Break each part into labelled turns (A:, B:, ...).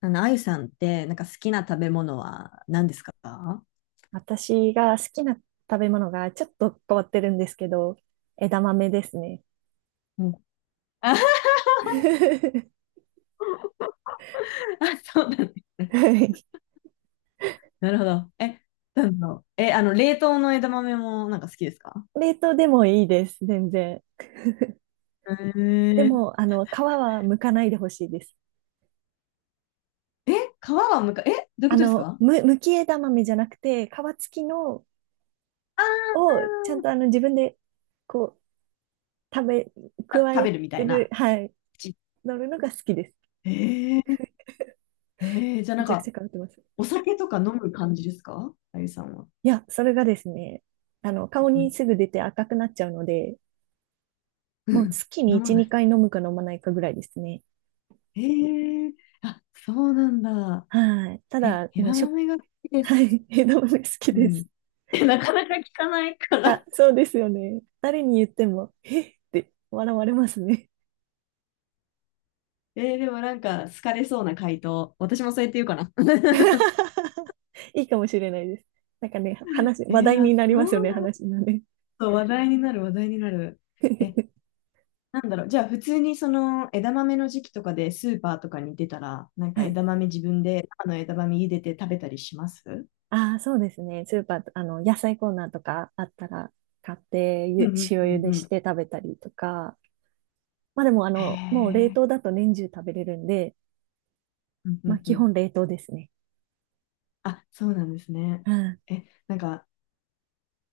A: あゆさんって、なんか好きな食べ物は何ですか？
B: 私が好きな食べ物がちょっと変わってるんですけど、枝豆ですね。
A: うん。あ、あそうなんだね。
B: はい。
A: なるほど。なんだろう。え、あの、冷凍の枝豆もなんか好きですか？
B: 冷凍でもいいです、全然。
A: へ
B: で
A: え。
B: も、皮は剥かないでほしいです。
A: 皮はむか、え、どういうことですか？
B: 剥き枝豆じゃなくて、皮付きの
A: あ
B: をちゃんと自分でこう、
A: ー
B: 加
A: 食
B: え
A: べるみた
B: て
A: い
B: る、
A: な。
B: はい、
A: 口。
B: 乗るのが好きです。
A: へえ。じゃあ
B: め
A: なん
B: ちゃくち
A: か、
B: ゃ変わってます。
A: お酒とか飲む感じですか、あゆさんは？
B: いや、それがですね、顔
A: う
B: に
A: ん。
B: すぐ出て赤くなっちゃうので、
A: う
B: もう
A: ん。
B: 月に
A: 飲ま
B: 1、
A: ない。
B: 2回飲むか飲まないかぐらいですね。
A: へえー。あ、そうなんだ。
B: はい。ただ、もう
A: 枝
B: しょ、
A: 豆が好き で
B: は
A: す。
B: い。枝豆好き
A: う
B: で
A: ん。
B: す。
A: なかなか聞かないか
B: あ、
A: ら。
B: そうですよね。誰に言っても、えって笑われますね。
A: でもなんか好かれそうな回答。私もそうやって言うかな。
B: いいかもしれないです。なんかね、話題
A: あ、
B: になりま
A: そ
B: すよね、
A: うなる
B: 話がね。
A: と話題になる、話題になる。え、なんだろう。じゃあ普通にその枝豆の時期とかでスーパーとかに出たら、なんか
B: はい。
A: 枝豆自分で生の枝豆茹でて食べたりします？
B: ああ、そうですね。スーパー、野菜コーナーとかあったら、買って
A: うんう
B: ゆ、
A: ん
B: 塩
A: う
B: 茹
A: ん
B: で
A: う
B: し
A: ん。
B: て食べたりとか。まあでも、
A: へ
B: もう冷
A: え。
B: 凍だと年中食べれるんで、
A: うんう
B: まあ
A: んう
B: 基
A: ん。
B: 本冷凍ですね。
A: あ、そうなんですね。
B: うん。
A: なんか、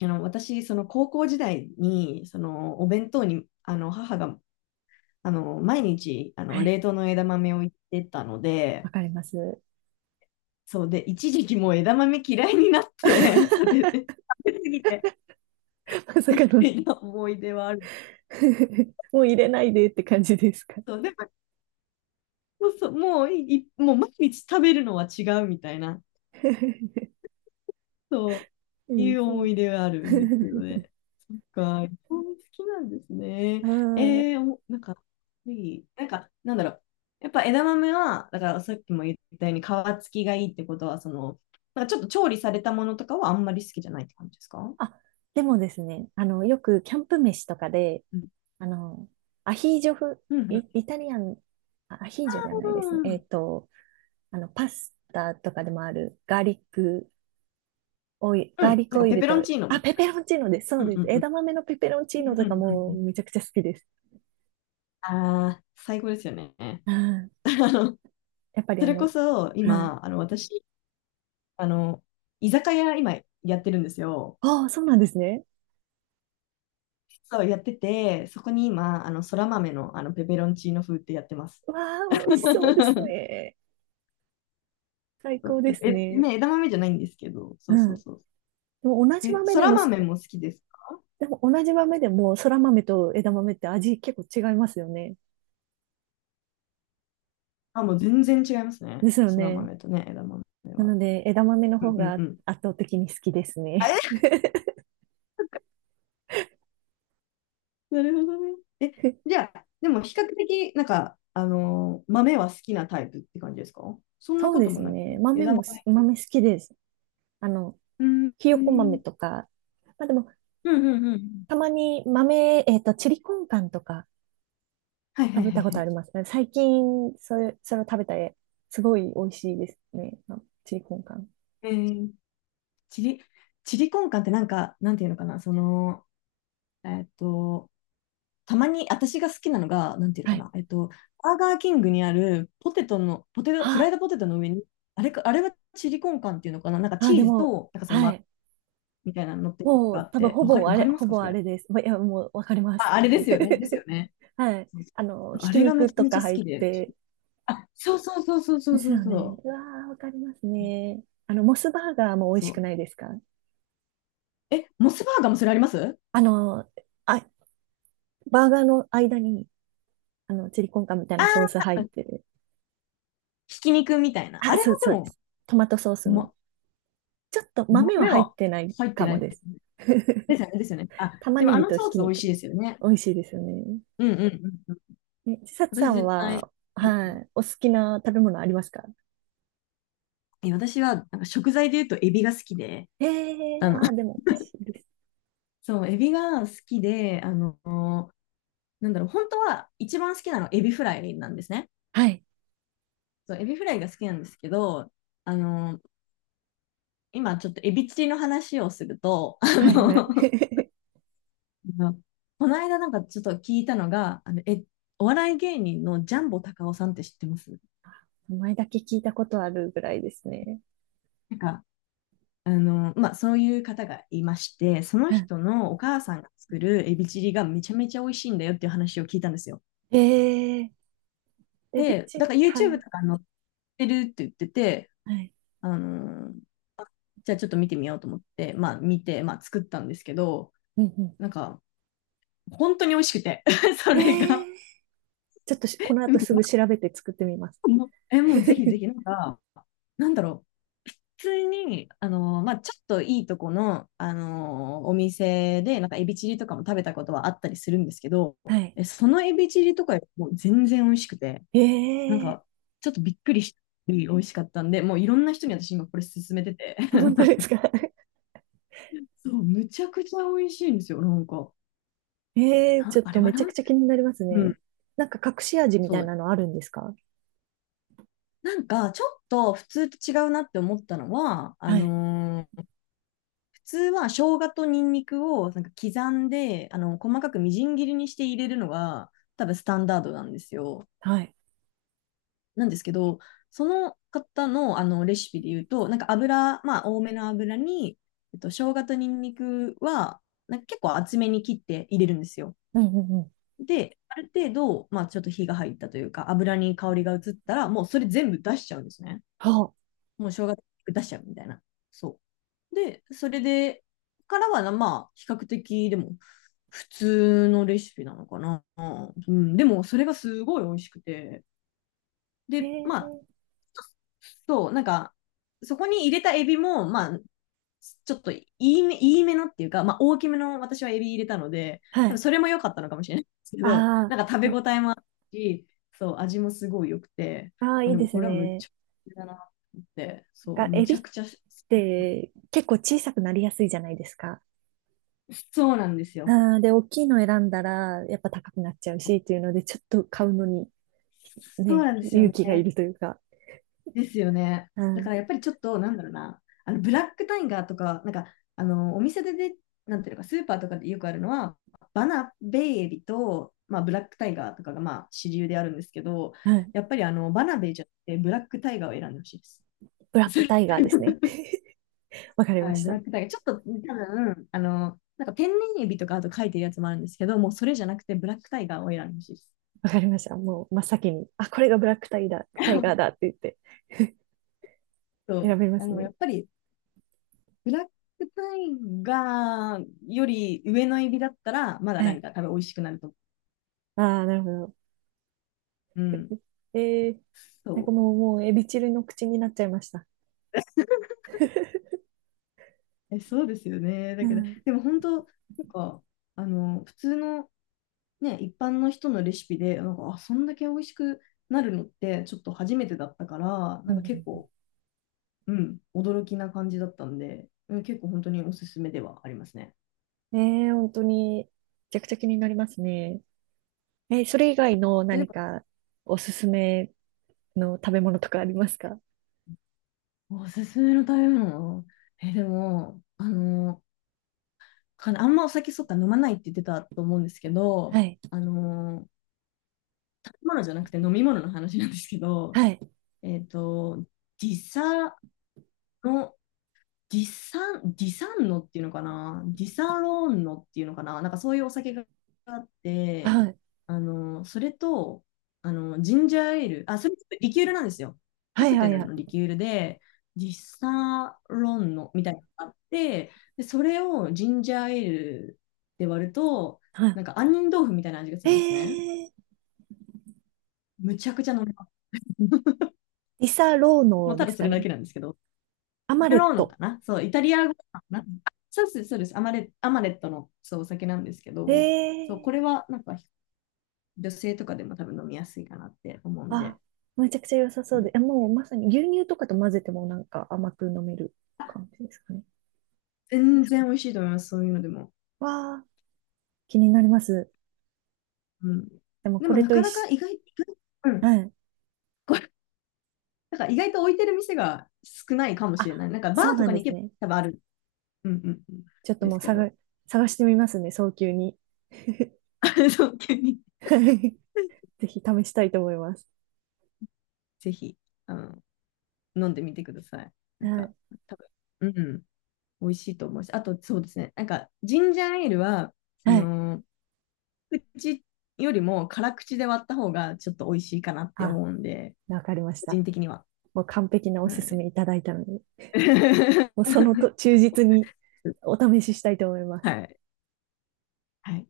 A: 私、その高校時代に、そのお弁当に、母が、毎日、
B: はい。
A: 冷凍の枝豆を入れてたの
B: わ
A: で、
B: かります。
A: そうで、一時期もう枝豆嫌いになって、それで食 べ過ぎて、
B: まさ
A: み
B: か
A: た
B: の
A: いな思い出はある。
B: もう入れないでって感じですか？
A: そう、でも、そうそうもう毎日食べるのは違うみたいな、そ
B: う
A: うい
B: ん、
A: う
B: そ
A: 思
B: う。
A: い出があるんですけどね。そっか、日本好きなんですね。
B: はーい。
A: なんか、なんか、なんだろう。やっぱ枝豆は、だからさっきも言ったように皮付きがいいってことは、その、なんかちょっと調理されたものとかはあんまり好きじゃないって感じですか？
B: あ、でもですね、よくキャンプ飯とかで、あの、アヒージョ風、
A: うんうん。
B: イタリアン、アヒージョじゃないですね。
A: うん
B: パスタとかでもある
A: う
B: ガー
A: ん、
B: リック
A: なん
B: オ
A: か
B: イ
A: ペ
B: ル
A: ペロン
B: と、
A: チーノ
B: あ、
A: み
B: ペ
A: たい
B: ペロンチーノです。そう
A: な。うん
B: で
A: う
B: す。
A: んうん。
B: 枝豆のペペロンチーノと
A: うんう
B: か
A: んうん
B: も
A: う
B: う
A: ん。
B: めちゃくちゃ好きです。
A: ああ、最高ですよね。
B: うん、
A: あの、
B: やっぱり
A: それこそ
B: うん。
A: 今、私、あの、居酒屋今やってるんですよ。
B: ああ、そうなんですね。
A: そう、やってて、そこに今、そら豆の、ペペロンチーノ風ってやってます。
B: わあ、美味しそうです ね。最
A: そう
B: 高で
A: ちょっと
B: すね。
A: ね、枝豆じゃないんですけど、
B: う
A: そうそう
B: ん。で
A: そう。
B: も同じ豆
A: そ
B: で
A: ら
B: も、
A: 豆も好きですか？
B: でも同じ豆でも、そら豆と枝豆って味結構違いますよね。
A: あ、もう全然違いますね。
B: ですよ
A: そら
B: ね。
A: 豆とね、枝豆
B: な
A: は。
B: ので、枝豆の
A: う
B: 方
A: んう
B: が
A: んうん。
B: 圧倒的に好きです
A: あ、
B: ね。
A: なるほどね。じ ゃあ、でも比較的、なんか、豆は好きなタイプって感じですか？そんな
B: そう
A: こ
B: で
A: と
B: す
A: もな
B: ね。
A: く、枝豆。
B: 豆好きです。あの、
A: うん、
B: ひ
A: う
B: よこ豆
A: ん、
B: とか、まあでも、
A: うん、うんうん。
B: たまに豆、チリコンカンとか
A: はいはい
B: 食べ
A: はい
B: たこ
A: は
B: とあ
A: い。
B: りますね。最近、それを食べたら、すごい美味しいですね。あチリコンカン。
A: えー、チリ、チリコンカンってなんか、なんていうのかな、その、えっと、たまに私が好きなのが、なんていう
B: は
A: のか
B: い。
A: な、バーガーキングにあるポテトの、ポテト、フライ
B: あ
A: ドポテトの上に、あれか、あれはチリコンカンっていうのかな、なんか
B: あ、
A: チ
B: で
A: ーズ
B: も、
A: と、なんかその、
B: はい。
A: みたいなの乗ってるやつ
B: も
A: があ
B: う、
A: っ
B: 多分、
A: て、わかります
B: ほ
A: か、
B: ぼ
A: そ
B: あ
A: れ？
B: れです。まいや、もう、わかりま
A: あ、
B: す。
A: あれですよね。ですよ ね。
B: はい。
A: そうそう
B: ひ
A: あ
B: き
A: れがめ
B: 肉
A: ちゃ
B: と
A: めち
B: か
A: ゃ好
B: 入っ
A: きで。
B: て。
A: あ、そうそうそうそうそ
B: で
A: う
B: す
A: そう
B: よ
A: そ
B: ね。
A: う。
B: うわー、わかりますね。モスバーガーも美味
A: そ
B: しく
A: う。
B: ないですか？
A: モスバーガーもそれあります？
B: あの、あ、バーガーの間に、チリコンカンみたい
A: あ
B: なソース入っ
A: ー、
B: てる。
A: ひき肉みたいな。あ
B: あ、
A: れも
B: そう、
A: で
B: そうで
A: も、
B: す。トマトソースの。
A: ま、
B: ちょっと豆は
A: 豆
B: 入っ
A: は
B: てない
A: 入って
B: か
A: な
B: も
A: い。
B: です。
A: ですよね、ですよね。あ、
B: 玉
A: でも
B: ね
A: あ
B: ぎ
A: の
B: と
A: ソ
B: ひ
A: ー
B: き
A: ス美味
B: 肉。
A: しいですよね。
B: 美味しいですよね。
A: うんうんうんうん。
B: ね、ちさ
A: 私
B: さん
A: 絶対、
B: は、
A: うん。
B: はい、お好きな食べ物ありますか？
A: 私はなんか食材で言うとエビが好きで、
B: ええー
A: あの、
B: ああー、でも美味しいです。
A: そう、エビが好きで、なんだろう、本当は一番好きなのはエビフライなんですね。
B: はい、
A: そう、エビフライが好きなんですけど、あの、今ちょっとエビチリの話をすると、
B: はい、はい。
A: この間なんかちょっと聞いたのが、お笑い芸人のジャンボたかおさんって知ってます？
B: 名前だけ聞いたことあるぐらいですね。
A: なんか、まあ、そういう方がいまして、その
B: うん、
A: 人のお母さんが作るエビチリがめちゃめちゃ美味しいんだよっていう話を聞いたんですよ。
B: ええーエビ
A: で、
B: チ
A: だ
B: リ、
A: から
B: は
A: YouTube
B: い。
A: とか載ってるって言ってて、
B: はい。
A: あの、じゃあちょっと見てみようと思って、まあ見て、まあ作ったんですけど、
B: うんう
A: なんか本当に美味しくて そ
B: ん。え
A: れ
B: え
A: が
B: ーちょっとこの後すぐ調 べて作ってみます。
A: もうぜひぜ ひ、なんか、なんだろう。普通に、まあ、ちょっといいとこの、あのお店で、なんかエビチリとかも食べたことはあったりするんですけど、
B: はい。
A: そのエビチリとかよりも全然美味しくて、なん
B: え
A: か、
B: え
A: ちょっとびっくりして美味しかったんで、もういろんな人に私今これ勧めてて
B: ー本当です か？
A: そう、むちゃくちゃ美味しいんですよ、なんか。
B: ええーちょっ
A: あ
B: と
A: れは
B: めちゃ
A: な
B: く
A: ん、
B: ちゃ気になります
A: う
B: ね。
A: ん、
B: なんか隠し味み
A: そ
B: たいな
A: う、
B: のあるんですか？
A: なんか、ちょっと普通と違うなって思ったのは、
B: はい、
A: 普通は生姜とニンニクをなんか刻んで、細かくみじん切りにして入れるのが、多分スタンダードなんですよ。
B: はい。
A: なんですけど、その方の、あのレシピで言うと、なんか油、まあ、多めの油に、生姜とニンニクは、なんか結構厚めに切って入れるんですよ。
B: うんうんうん。
A: で、ある程度、まあ、ちょっと火が入ったというか、油に香りが移ったら、もうそれ全部出しちゃうんですね。
B: はあ。
A: もう正月出しちゃうみたいな。そう。で、それで、からはな、まあ、比較的、でも、普通のレシピなのかな。うん、でも、それがすごい美味しくて。
B: え
A: で、
B: え
A: まあ、
B: ー
A: そう、なんか、そこに入れたエビも、まあ、ちょっといいめのっていうか、まあ、大きめの私はエビ入れたので、
B: は
A: 多分
B: い。
A: それも良かったのかもしれないですけ
B: あ
A: ど、
B: あ、
A: なんか食
B: で
A: べ応
B: も、
A: えもあるし、そう、味もすごい良くて、
B: ああ、
A: ま
B: い
A: あ、
B: い
A: で
B: で
A: も
B: す
A: これはむっ
B: ね。
A: ちゃだなって、そう、
B: が、
A: む
B: エビ
A: ちゃ
B: っ
A: くちゃ好
B: て結構小さくなりやすいじゃないですか。
A: そうなんですよ。
B: ああ、で、大きいの選んだら、やっぱ高くなっちゃうし、っていうので、ちょっと買うのに、
A: そう
B: ね、
A: なんですよ
B: 勇
A: ね。
B: 気がいるというか。
A: ですよね。
B: う
A: だか
B: ん、
A: らやっぱりちょっと、なんだろうな、あのブラックタイガーとか、なんか、お店で、なんていうのか、スーパーとかでよくあるのは、バナベイエビと、まあ、ブラックタイガーとかが、まあ、主流であるんですけど、
B: うん。
A: やっぱりバナベイじゃなくて、ブラックタイガーを選んでほしいです。
B: ブラッ
A: そ
B: ク
A: れ
B: タイガーですね。わかり
A: は
B: ま
A: い、
B: し
A: ブラ
B: た。
A: ックタイガー。ちょっと、多分、なんか天然エビとかあと書いてるやつもあるんですけど、もうそれじゃなくて、ブラックタイガーを選んでほしいです。
B: わかりました。もう真っ先に、あ、これがブラックタイだ、タイガーだっ て言って
A: そう
B: 選べますね。
A: やっぱりブラックタイガーより上のエビだったら、まだ
B: は
A: な
B: い。
A: んか多分美味しくなると思
B: ああ、なるほど。
A: う。うん。
B: えー、
A: そ
B: なんか
A: う。
B: もう、エビチリの口になっちゃいました。
A: そうですよね。だ
B: う
A: けど、
B: ん。
A: でも本当、なんか、普通のね、一般の人のレシピで、なんか、あ、そんだけ美味しくなるのって、ちょっと初めてだったから、
B: う
A: なんか結
B: ん、
A: 構、うん、驚きな感じだったんで、うん、結構本当におすすめではありますね。
B: ねえ、本当に、めちゃくちゃ気になりますね。え、それ以外の
A: で
B: 何
A: も、
B: かおすすめの食べ物とかありますか？
A: おすすめの食べ物。でも、かなあんまお酒そっか飲まないって言ってたと思うんですけ
B: は
A: ど、
B: い。
A: あのー食べ物じゃなくて飲み物の話なんですけど、
B: はい。
A: えっと、時差のディサンノっていうのかな、ディサロンノっていうのかな、なんかそういうお酒があって、
B: はい。
A: それと、ジンジャーエール、あ、それちょっとリキュールなんですよ。カ
B: はい。
A: ク
B: は
A: テ
B: い。
A: ル
B: は
A: の
B: い
A: リキュールで、ディサロンノみたいなのがあって、で、それをジンジャーエールで割ると、
B: は
A: なんか杏仁豆腐みたいな味がす
B: い。
A: るんですね。
B: えー、
A: むちゃくちゃ飲めます。
B: リサロー
A: もう
B: ノ
A: た
B: で
A: だ
B: す
A: そ
B: か
A: れだ
B: ね。
A: けなんですけど。
B: アマ
A: タ
B: レッ
A: ローノか
B: ト。
A: なそう、イタリア語かなあそうです、そうです。アマレットのそうお酒なんですけど、そう、
B: え
A: こ
B: え
A: れはなんか女性とかでも多分飲みやすいかなって思うん
B: あ、
A: で、
B: めちゃくちゃ良さそ
A: う
B: うで、
A: ん、
B: もうまさに牛乳とかと混ぜてもなんか甘く飲める感じですかね。
A: 全然美味しいと思います、そういうのでも。
B: わあ、気になります。
A: うん、
B: でも
A: で
B: こ
A: も
B: れ
A: な
B: と
A: か
B: 一
A: なか
B: 緒、
A: 意外。うん、
B: うん。
A: これなんか意外と置いてる店が少ないかもしれな
B: あ、
A: い。なんかバ
B: そう
A: ーと
B: なん
A: か
B: で
A: に
B: す
A: 行け
B: ね。
A: ば多分ある、うんうんうん、
B: ちょっと
A: で
B: も
A: す
B: う
A: けど、
B: 探してみますね、早急に。
A: そう急に
B: はい。 ぜひ試したいと思います。
A: ぜひあの飲んでみてください。なん
B: は
A: か
B: い。
A: 多分、うん、美味しいと思うし、あとそうですね、なんかジンジャーエールは、あ
B: はい。
A: のー口よりも辛口で割った方がちょっと美味しいかなって
B: あ、
A: 思うんで、
B: わかりまし
A: 個
B: た。
A: 人的には。
B: もう完璧なお
A: は
B: すす
A: い。
B: めいただいたので、もうその と忠実にお試ししたいと思います。
A: はい。はい